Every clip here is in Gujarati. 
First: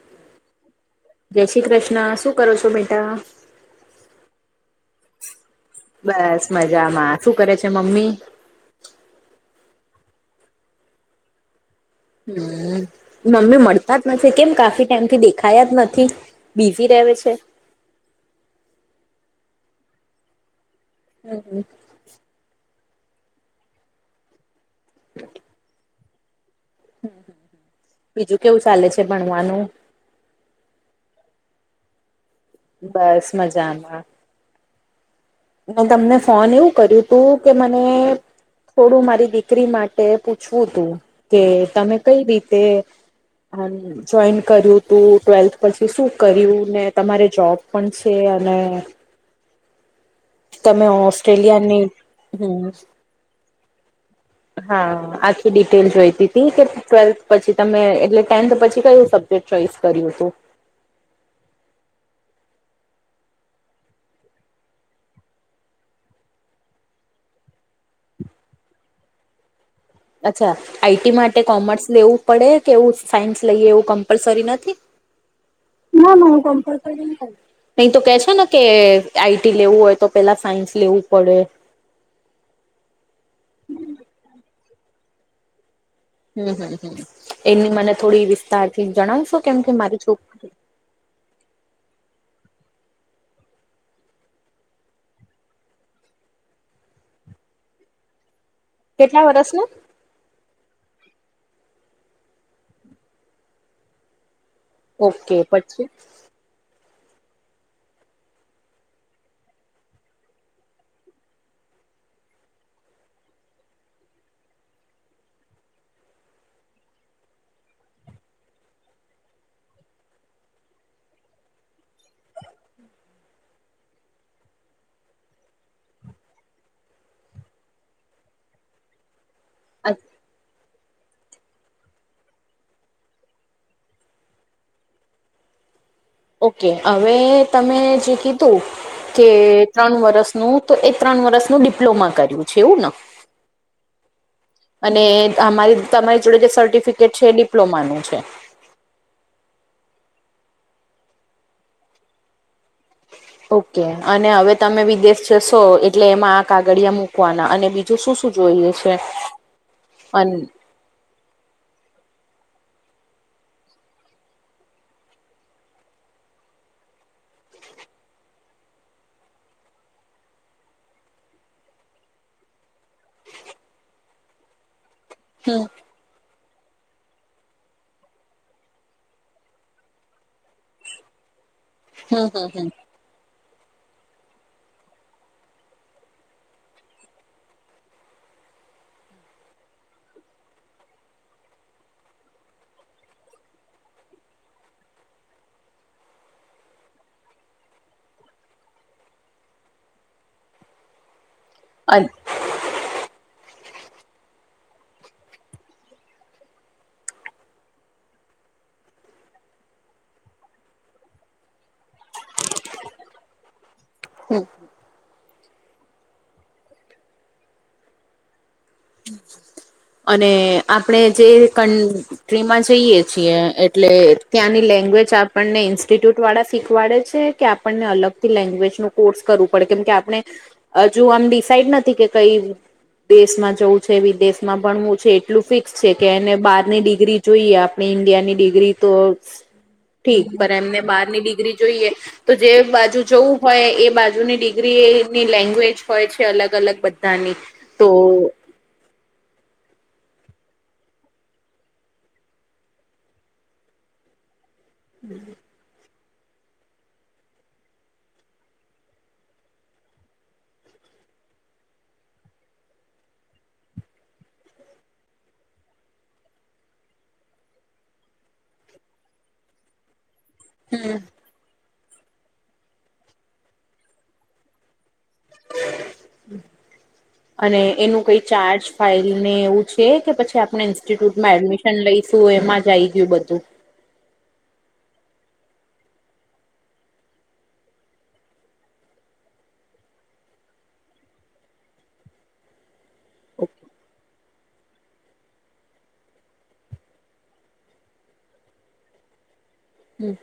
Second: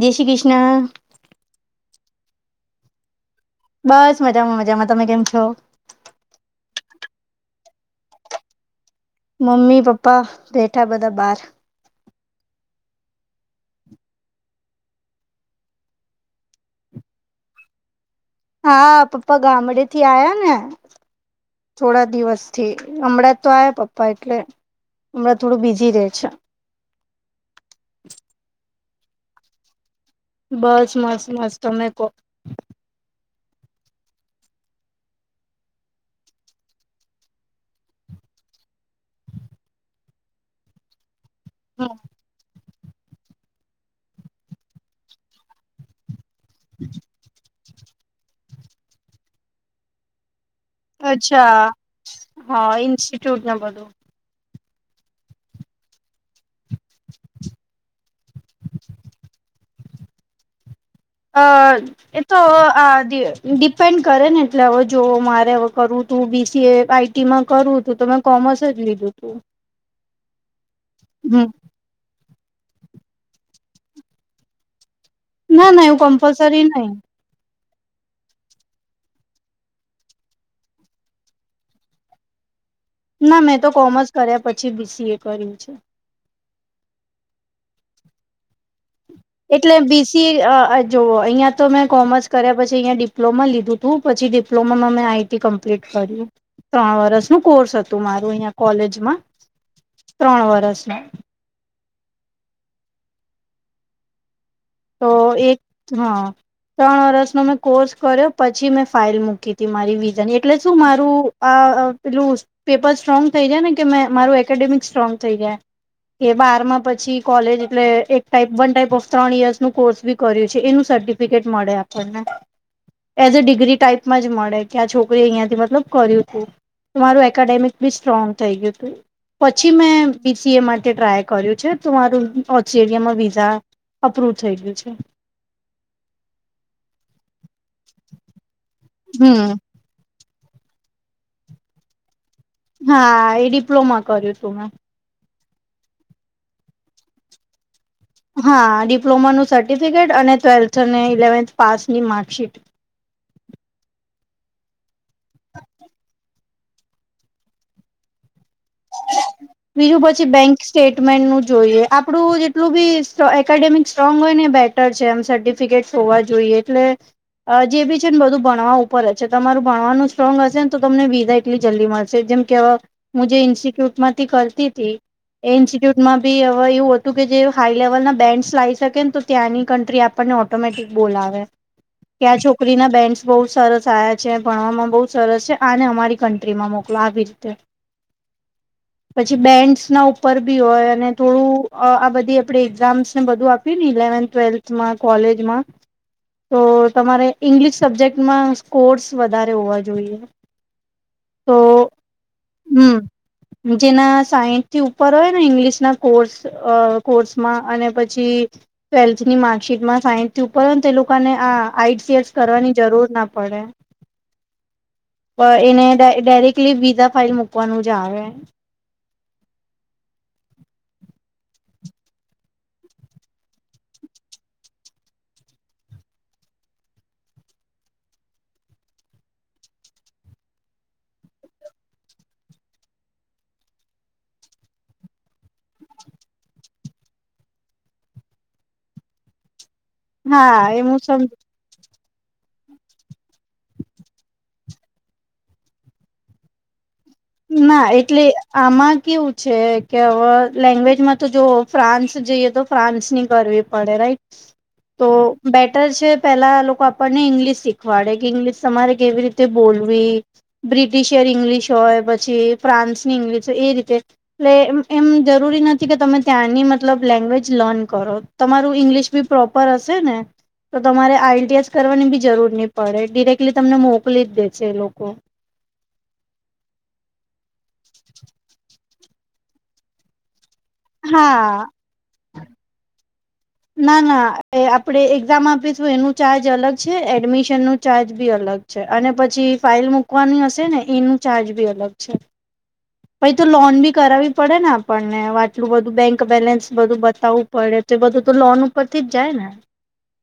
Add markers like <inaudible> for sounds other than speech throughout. જય શ્રી કૃષ્ણ જય શ્રી કૃષ્ણ શું કરો છો બેટા બસ મજામાં મજામાં તમે કેમ છો બસ મજામાં શું કરે છે મમ્મી મમ્મી પપ્પા બેઠા બધા બહાર હમ્મ મમ્મી મળતા જ નથી કેમ કાફી ટાઈમ થી દેખાયા જ નથી બીઝી રેવે છે હા પપ્પા ગામડેથી આ્યા ને હમ્મ હમ્મ થોડા દિવસ થી હમણાં તો આ પપ્પા એટલે હમણાં થોડું બિઝી રે છે બીજું કેવું ચાલે છે ભણવાનું બસ મસ્ત મસ્ત તમે કો બસ મજામાં મે તમને ફોન એવું કર્યું તું કે મને થોડું મારી દીકરી માટે પૂછવું તું કે તમે હમ. કઈ રીતે જોઈન કર્યું તું ટ્વેલ્થ પછી શું કર્યું ને તમારે જોબ પણ છે અને તમે અચ્છા ઓસ્ટ્રેલિયાની હમ્મ હા ઇન્સ્ટિટ્યૂટ ને બધું હા આખી ડિટેલ જોઈતી હતી કે ટ્વેલ્થ પછી તમે એટલે ટેન્થ પછી કયું સબ્જેક્ટ ચોઈસ કર્યું હતું <inaudible> એ તો હવે આ ડિપેન્ડ કરે ને એટલે હવે જો મારે હવે કરું તું બીસીએ આ આઈ ટી મા કરવું તું તો મેં કોમર્સ જ લીધું તું અચ્છા આઈટી માટે હમ કોમર્સ લેવું પડે કે એવું સાયન્સ લઈએ એવું કમ્પલસરી નથી ના ના એવુ કમ્પલસરી ની હતુ અહી તો કે છે ને કે આઈટી લેવું હોય તો પેલા સાયન્સ લેવું પડે ના ના મેં તો કોમર્સ કર્યા પછી બીસીએ કર્યું છે હમ્મ એની મને થોડી વિસ્તારથી જણાવશો કેમ કે મારી છોકરી <inaudible> જોઓ અહીંયા તો મેં કોમર્સ કર્યા પછી અહીંયા ડિપ્લોમા લીધું તું પછી ડિપ્લોમામાં મેં આઈટી કંપ ત્રણ વર્સનું કોર્સ હતું મારું અહિયા કોલેજમાં કેટલા વર્ષ ને ત્રણ વરષ તો ઓકે એક પછી હા ત્રણ વર્સનો મેં કોર્સ કર્યો પછી મેં ફાાઈલ મૂકી હતી મારી વિઝન એટલે શું મારું પેલું પેપર સ્ટ્રોંગ થઈ જાય ને કે મારું એકેડેમિક સ્ટ્રોંગ થઈ જાય કે બારમાં પછી કોલેજ એટલે એક ટાઈપ વન ટાઈપ ઓફ ત્રણ યર્સ નું કોર્સ બી કર્યું છે એનું સર્ટિફિકેટ મળે આપણને એઝ અ ડિગ્રી ટાઈપમાં જ મળે કે આ છોકરીએ અહિયા થી મતલબ કર્યું હતું મારું એકડેમિક બી સ્ટ્રોંગ થઈ ગયું હતું પછી મેં બીસીએ માટે ટ્રાય કર્યું છે તો મારું ઓચરિયામાં વિઝા અપ્રુવ થઈ ગયું છે ઓકે હવે તમે જે કીધું કે હમ ત્રણ વર્સનું તો એ ત્રણ વર્ષનું ડિપ્લોમા કર્યું છે એવું ને હા એ ડિપ્લોમા કર્યું હતું મેં અને અમારી- તમારી જોડે જે સર્ટિફિકેટ છે એ ડિપ્લોમાનું છે. હા, ડિપ્લોમાનું સર્ટિફિકેટ અને ટ્વેલ્થ અને ઇલેવન્થ પાસની માર્કશીટ. ઓકે, અને અવે તમે વિદેશ જશો એટલે એમાં આ કાગળિયા મુકવાના અને બીજુ જો, શું-શું જોઈએ છે, બીજું પછી અન બેંક સ્ટેટમેન્ટનું જોઈએ, આપણું જેટલું બી સ્ટ્રોં એકેડેમિક સ્ટ્રોંગ હોય ને બેટ છે, એમ સર્ટિફિકેટ હોવા જોઈએ એટલે અજેબી છે ને બધું ભણવા ઉપર જ છે, તમારું ભણવાનું સ્ટ્રોંગ હશે ને તો તમને વીજાય કેટલી જલ્દીમાં છે, જેમ કે અ હું જે ઇન્સ્ટિટ્યુટમાંથી કરતીતી એ હમ ઇન્સ્ટિટુટ માંબી હવ એવું હતું કે, જે હાઈ લેવલ ના બેન્ડસ લાવી શકેને તો ત્યાંની કન્ટ્રી આપ આપડને ઓટોમેટિક બોલા કે આ છોકરીના બેન બહુ સરસ આયા છે, ભણવામાં બહુ સરસ છે, આને અમારી કન્ટ્રીમાં મોકલો આવી રીતે પછી બેન્ડસ ના ઉપર બી હોય, અને થોડું અ આ બધી આપડે એક્ઝામ્સ ને બધું આપ ની ઇલેવન્થ ટ્વેલ્થમાં કોલેજમાં તો, તમારે ઈંગ્લિશ સબ્જેક્ટમાં સ્કોર્સ વધારે હોવા જોઈએ. તો અન હમ્મ જેના સાહીઠથી ઉપર હોય ને, ઈંગ્લિશના કોર્સ અ કોર્સમાં અને પછી ટ્વેલ્થની માર્કશીટમાં સાહીઠથી ઉપર હોય તે, લોકાને આ આઈસીએસ કરવાની જરૂર ના પડે હમ્મ પ એને ડાય ડાયરેક્ટલી વિઝા ફાઇલ મુકવાનું જ આવે અને આપણે જે કન ટ્રીમાં જઈએ છીએ, એટલે ત્યાંની લેંગ્વેજ આપણને ઇન્સ્ટિટ્યુટ વાળા શીખવાડે છે કે આપ આપણને અલગથી લેંગ્વેજનું કોર્સ કરવું પડે કેમ કે આપણે અજુ આમ ડિસાઈડ નથી કે કઈ દેશમાં જવું છે, વિદેશ માં ભણવુ છે, એટલું ફિક્સ છે કે, એને બારની ડિગ્રી જોઈએ આપણી ઈન્ડિયાની ડિગ્રી તો ઠીક પણ, હા એમને એ હું બારની સમજ ડિગ્રી જોઈએ તો, જે બાજુ જવું હોય એ બાજુની ડિગ્રીની લેંગ્વેજ હોય છે, અલગ અલગ બધી ના, એટલે આમાં કેવું છે કે અવ લેંગ્વેજમાં તો જો ફ્રાન્સ જઈએ તો ફ્રાન્સની કરવી પડે રાઈટ તો બેટર છે પેલા લોકો આપણને ઇંગ્લિશ શીખવાડે કે ઇંગ્લિશ તમારે કેવી રીતે બોલવી બ્રિટિશયર ઇંગ્લિશ હોય, પછી ફ્રાન્સની ઇંગ્લિશ હોય એ રીતે એટલે એમ એમ જરૂરી નથી કે, તમે ત્યાંની મતલબ લેંગ્વેજ લર્ન કરો. તમારું ઈંગ્લિશ બી પ્રોપર હશે ને તો, હમ તમારે આઈએલટીએસ કરવાની બી જરૂર ની પડે ડિરેક્ટલી તમને મોકલી જ દે છે, એલોકો <inaudible> અને, એનું કઈ ચાર્જ ફાઈલ ને એવું છે કે, પછી આપણે ઇન્સ્ટિટ્યુટમાં હા એડમિશન લઈ શું એમાં જ આઈ ગીયું બધું ના, ના, એ આપણે એક્ઝામ આપીશું એનું ચાર્જ અલગ છે, એડમિશનનું ચાર્જ બી અલગ છે, અને પછી ફાઇલ મૂકવાની હશે ને એનું ચાર્જ બી અલગ છે પણ, ઈતો લોન બી કરાવવી પડે ને આપણને આટલું બધું બેંક બેલેન્સ બધું બતાવું પડે તો, એ બધું તો લોન ઉપરથી જ જાય ને. હમ!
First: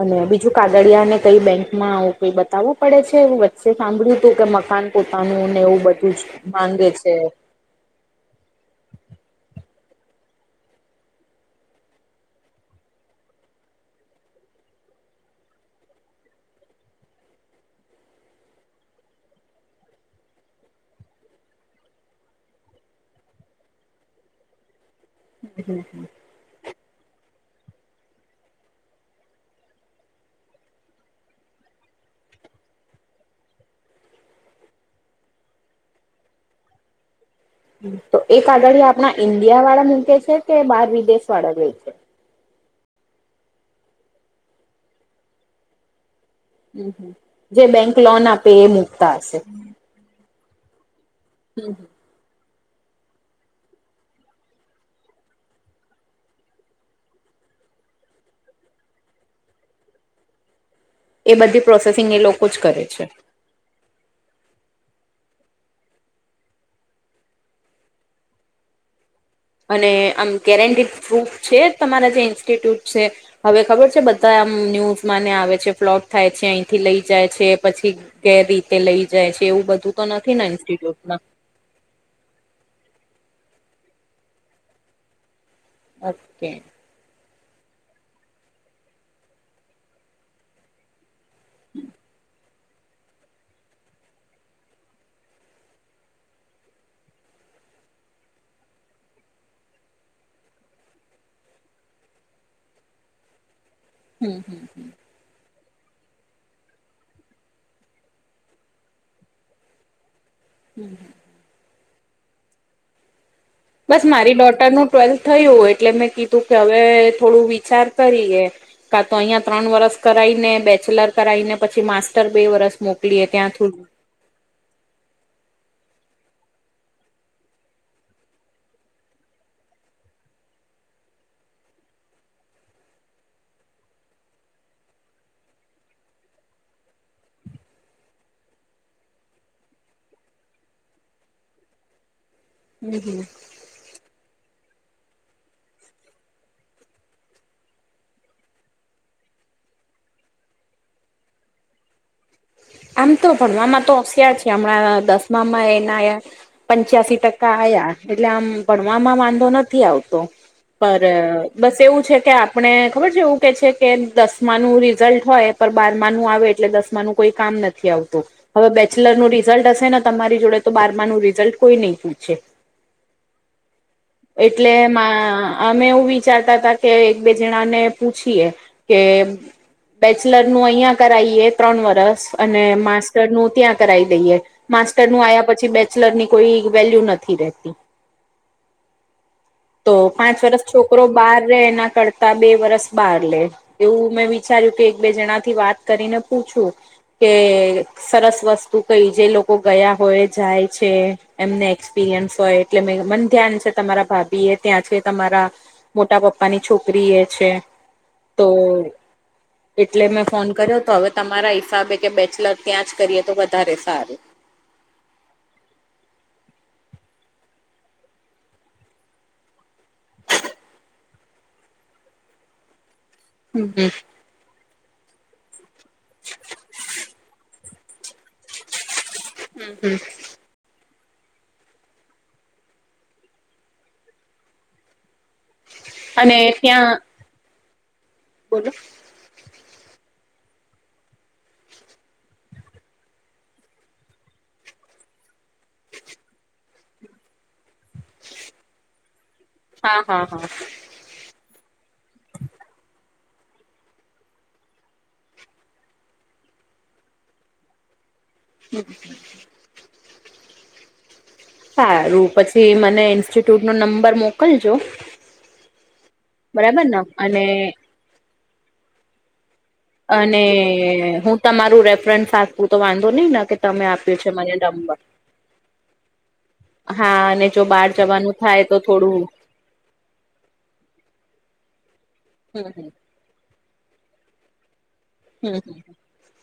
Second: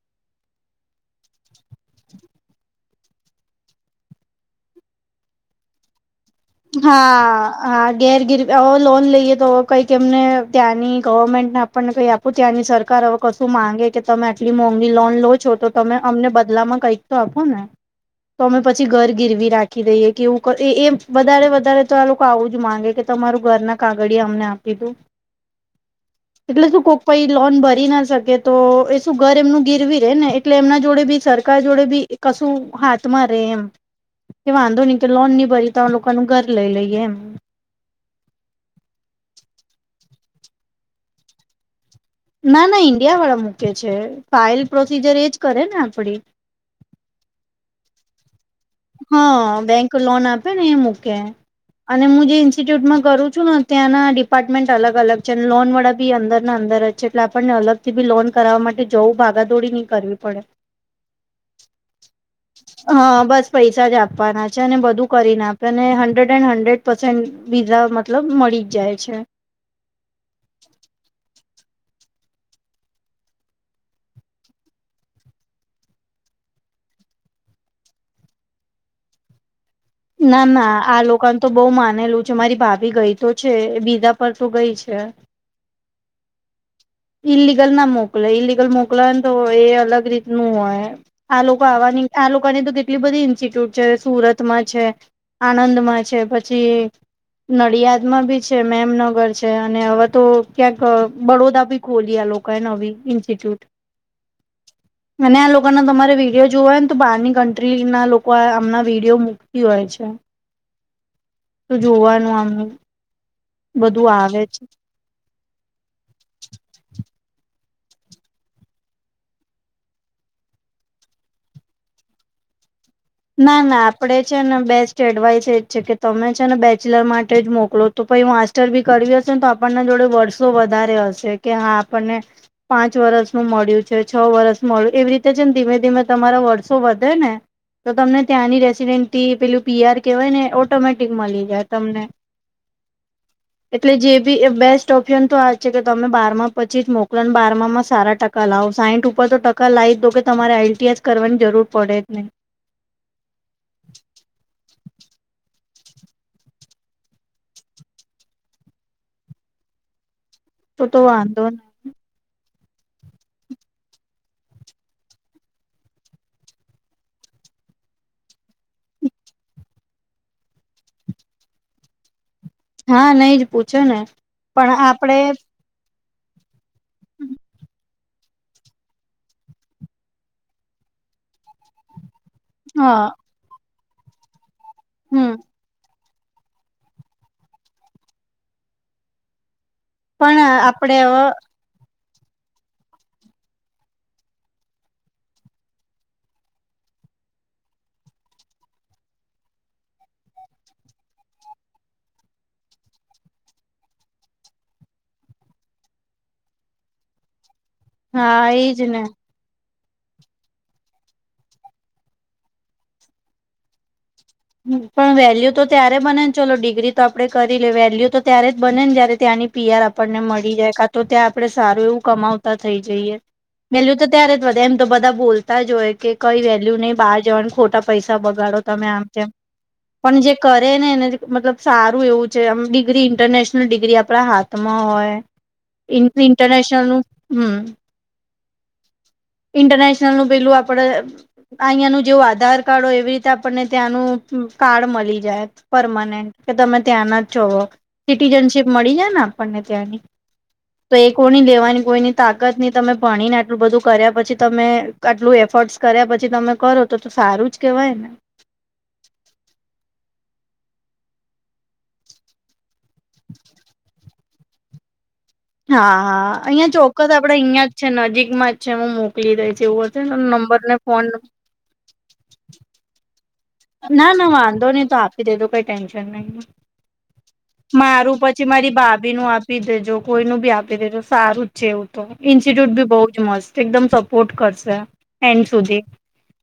અને બીજું કાગડિયાને કઈ બેંકમાં આવું કઈ બતાવું પડે છે, વચ્ચે સાંભળ્યું હતું કે મકાન પોતાનું ને એવું બધું જ માંગે છે હા. હા, ઘેર ગીર અવે લોન લઈએ તો કંઈક એમને ત્યાંની ગવર્મેન્ટ આ પણને કઈ આપું ત્યાંની સરકાર અવે કશું માંગે કે, તમે આટલી મોંઘી લોન લો છો, તો તમે અમને બદલામાં કઈક તો આપો ને, તો અમે પછી ઘર ગીરવી રાખી દઈએ કે એવું ક એ એ વધારે વધારે તો આ લોકો આવું જ માંગે કે તમારું ઘરના કાગળ અમને આપી દો <inaudible> એટલે શું કોઈક કોઈ લોન ભરી ના શકે તો એ શું ઘર એમનું ગેરવી રે ને એટલે એમના જોડે બી સરકાર જોડે બી કશું હાથમાં રે એમ કે વાંધો નહી કે લોન ન ભરી તો લોકોનું ઘર લઈ લઈએ એમ. તો એ આગળ આપણા ઈન્ડિયા વાળા મૂકે છે કે બાર વિદેશ વાળા લે છે ના ના ઈન્ડિયા વાળા મૂકે છે ફાઇલ પ્રોસીજર એજ કરે ને આપડી જે બેંક લોન આપે એ મૂકતા હશે હા બેંક લોન આપે ને એ મૂકે <inaudible> અને હું જે ઇન્સ્ટિટ્યુટમાં કરું છું ને ત્યાં ડિપાર્ટમેન્ટ અલગ અલગ છે અને લોન વળા બી અંદરના અંદર જ એટલે આપણને અલગથી બી લોન કરાવવા માટે જવું ભાગાદોડી નઈ કરવી પડે એ બધી પ્રોસેસિંગ એ લોકો જ કરે છે. હા બસ પૈસા જ આપવાના છે અને બધું કરીને આપે અને હંડ્રેડ એન્ડ પર્સેન્ટ વીઝા મતલબ મળી જ જાય છે. અને આમ કેરેન્ડી ફ્રૂટ છે તમારા જે ઇન્સ્ટિટ્યુટ છે હવે ખબર છે બધા આમ ન્યૂઝ માને આવે છે ફ્લોટ થાય છે અહીંથી લઈ જાય છે પછી કેર રીતે લઈ જાય છે એવું બધું તો નથી ના ના આ ઇન્સ્ટિટ્યુટમાં લોકોને તો બઉુ માનેલું છે મારી ભાભી ગઈ તો છે બીજા પર તો ગઈ છે. ઓકે. ઈલિગલ ના મોકલે ઈલિગલ મોકલ ને તો એ અલગ રીતનું હોય એમ આ લોકો આવાની આ લોક ની તો કેટલી બધી ઇન્સ્ટિટ્યૂટ છે સુરતમાં છે આણંદમાં છે પછી નડિયાદમાં બી છે મેમનગર છે અને હવે તો ક્યાંક બડોદા બી ખોલીયા લોકો એ નવી ઇન્સ્ટિટ્યૂટ હમ્મ હમ્મ હમ્મ અને આ લોકોના તમારે વિડીયો જોવા હોય ને તો બહારની કન્ટ્રી ના લોકો આમના વિડીયો મૂકતી હોય છે હમ્મ તો જોવાનું આમ બસ બધું મારી આવે છે ડોટારનું ટ્વેલ્થ થયું એટલે મેં કીધું કે હવે થોડું વિચાર કરીએ. કા તો અહીયા ત્રણ વરસ કરાઈ ને બેચલર કરાવાઈને પછી માસ્ટર બે વરસ મોક ના ના આપણે છે ને બેસ્ટ એડવાઈસ એજ છે કે તમે છે ને બેચલર માટે જ મોકલો તો પહિ <unintelligible> હશે ને તો આપણના જોડે વર્ષો વધારે હશે કે હા આપણને પાંચ વરસ નું મળ્યું છે છ વરસ મળ્યું એવી રીતે જેમ ધીમે ધીમે તમારા વર્ષો વધે ને તો તમને ત્યાંની રેસીિડન્ટથી પેલું પીઆર કહેવાય ને ઓટોમેટિક મળી જાય તમને. હમ્મ હમ્મ એટલે જે બી બેસ્ટ ઓપ્શન તો આ છે કે તમે બારમા પછી જ મોકલા બાર માં સારા ટકા કલાઓ સાઈઠ ઉપર તો ટકા લાવી જ દો કે તમારે આલટીઅસ જ કરવાની જરૂર પડે જ નહી આમ તો ભણવામાં તો હોશિયાર છે હમણાં દસમામાં એના આયા પંચ્યાસી ટકા આયા એટલે આમ ભણવામાં વાંધો નથી આવતો તો તો પર વાંધો ન બસ એવું છે કે આપ આપણે ખબર છે એવું ક છે કે દસમાનું રિઝલ્ટ હોય પર બારમાનું આવે એટલે દસ મા નું કોઈ કામ નથી આવતું હવે બેચલરનું રિઝલ્ટ હશે ને તમારી જોડે તો બારમાનું રિઝલ્ટ કોઈ નહી પૂછે હા નઈ જ પૂછો ને એટલે પણ આપડે અમે એવું વિચારતા હતા કે એક બે જણાને પૂછીએ કે બેચલર નું અહિયા કરાઈએ ત્રણ વરસ અને હા માસ્ટર નું ત્યાં કરાવ દઈએ માસ્ટર નું હમ આ્યા પછી બે બેચલર ની કોઈ વેલ્યુ નથી રહેતી તો પાંચ પણ વરષ આપડે છોકરો હવે બહાર રે એના કરતા બે વરસ બહાર લે એવું મેં વિચાર્યું કે એક બે જણા થી વાત કરીને પૂછું. કે સરસ વસ્તુ કઈ જે લોકો ગયા હોય જાય છે. એમને એક્સપિરિયન્સ હોય એટલે મે મને ધ્યાન છે તમારા ભાભી એ ત્યાં છે તમારા. મોટા પપ્પા ની છોકરી એ છે. તો હા એજ ને એટલે મેં ફોન કર્યો તો હવે તમારા હિસાબે કે બેચલર ત્યાં જ કરીએ તો વધારે સારું પણ વેલ્યુ તો ત્યારે બને ને ચલો ડિગ્રી તો આપડણે કરી લે વેલ્યુ તો ત્યારે જ બને ને જય્યારે ત્યાંની. પીયર આપણને મળી જાય કા તો ત્યાં આપડે સારું એવું કમાવતા થઈ જઈએ. હમ વેલ્યુ તો ત્યારે જ વધે એમ તો બધા બોલતા હોય કે કઈ વેલ્યુ નહી બહાર જવાનું ખોટા. પૈસા બગાડો તમે આમ તેમ. હમ્મ પણ જે કરે ને એને મતલબ સારું એવું છે આમ ડિગ્રી ઇન્ટરનેશનલ ડિગ્રી આપણા હાથ. હાથમા હોય અને ઇન્ટરનેશનલ ત્યાં નું હમ્મ બોલો. ઇન્ટરનેશનલ નું પેલું આપડે અહંયાનું જેવું આધાર કાર્ડ હોય એવી રીતે આપણને. ત્યાંનું કાર્ડ મળી જાય પરમાનન્ટ કે તમે ત્યાં ના જ છો. સિટીઝનશીપ મળી જાય ને આપણને હા ત્યાંની. હા હા તો એ કોની લેવાની કોઈની તાકત નહી તમે ભણીને આટલું બધું કર્યા પછી તમે. આટલું એફર્ટ્સ કર્યા પછી તમે કરો તો તો સારું જ કહેવાય ને. હમ્મ સારું પછી મને ઇન્સ્ટિટ્યૂટ નો નંબર મોકલજો. હા હા અહિયાયા બરાબર ને ચોક્કસ આપડે અને અહિયાં જ છે નજીકમાં જ છે એ મોકલી દે છે એવું. હશે ને અને નંબર ને ફોન હું તમારું રેફરન્સ સાપું તો વાંધો નહી ના. કે તમે ના આપ્યું છે ના મને વાંધો નહી તો નંબર આપી દીદો તો કઈ ટેન્શન નહી હા અને જો બહાર મારું જવાનું પછી થાય મારી તો ભાભી થોડું નું આપ. આપી દેજો કોઈ નુ ભી આપી દેજો સારું જ છે એવું તો હમ ઇન્સ્ટિટ્યુટ બી બહુ. મસ્ત એકમ સપોર્ટ કરશે એન્ડ હમ સુધી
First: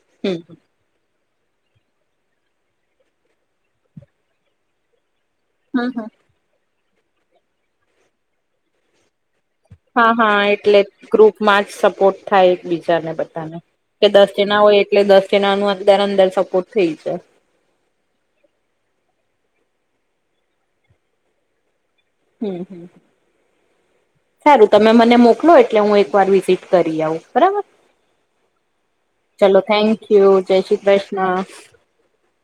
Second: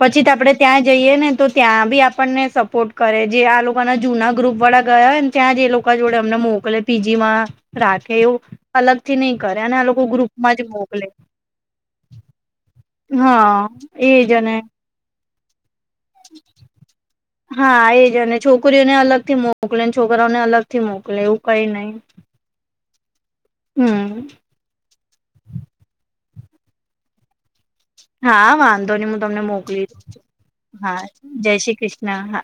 પછી હમ આપડે ત્યાં જઈએ ને તો. ત્યાં બી આપણને સપોર્ટ કરે જે આ લોકોના જૂના ગ્રુપ વાળા ગયા હોયને ત્યાં જે હમ લોકો હમ જોડે અમને મોકલે પીજી માં રાખે એવું અલગ. થી નહી કરે અને આ લોકો હા હા ગ્રુપમાં જ એટલે મોકલે ગ્રુપમાં જ સપોર્ટ થાય એક બીજાને બધાને. હા કે દસ એજ અને જણા હોય એટલે દસ જણા નુ અંદર અંદર સપોર્ટ થઈ છે. હા એ જ અને છોકરીઓને અલગ થી મોકલેને છોકરાઓને અલગ થી મોકલે એવું કઈ નહી. હમ્મ હમ્મ હમ સારું તમે મને મોકલો એટલે હું એકવાર વિઝિટ કરી આવુ બરાબર. હા વાંધો નહિ હું તમને ચલો મોકલી થેન્ક દઉ યુ જય શ્રી હા કૃષ્ણ જય શ્રી કૃષ્ણ હા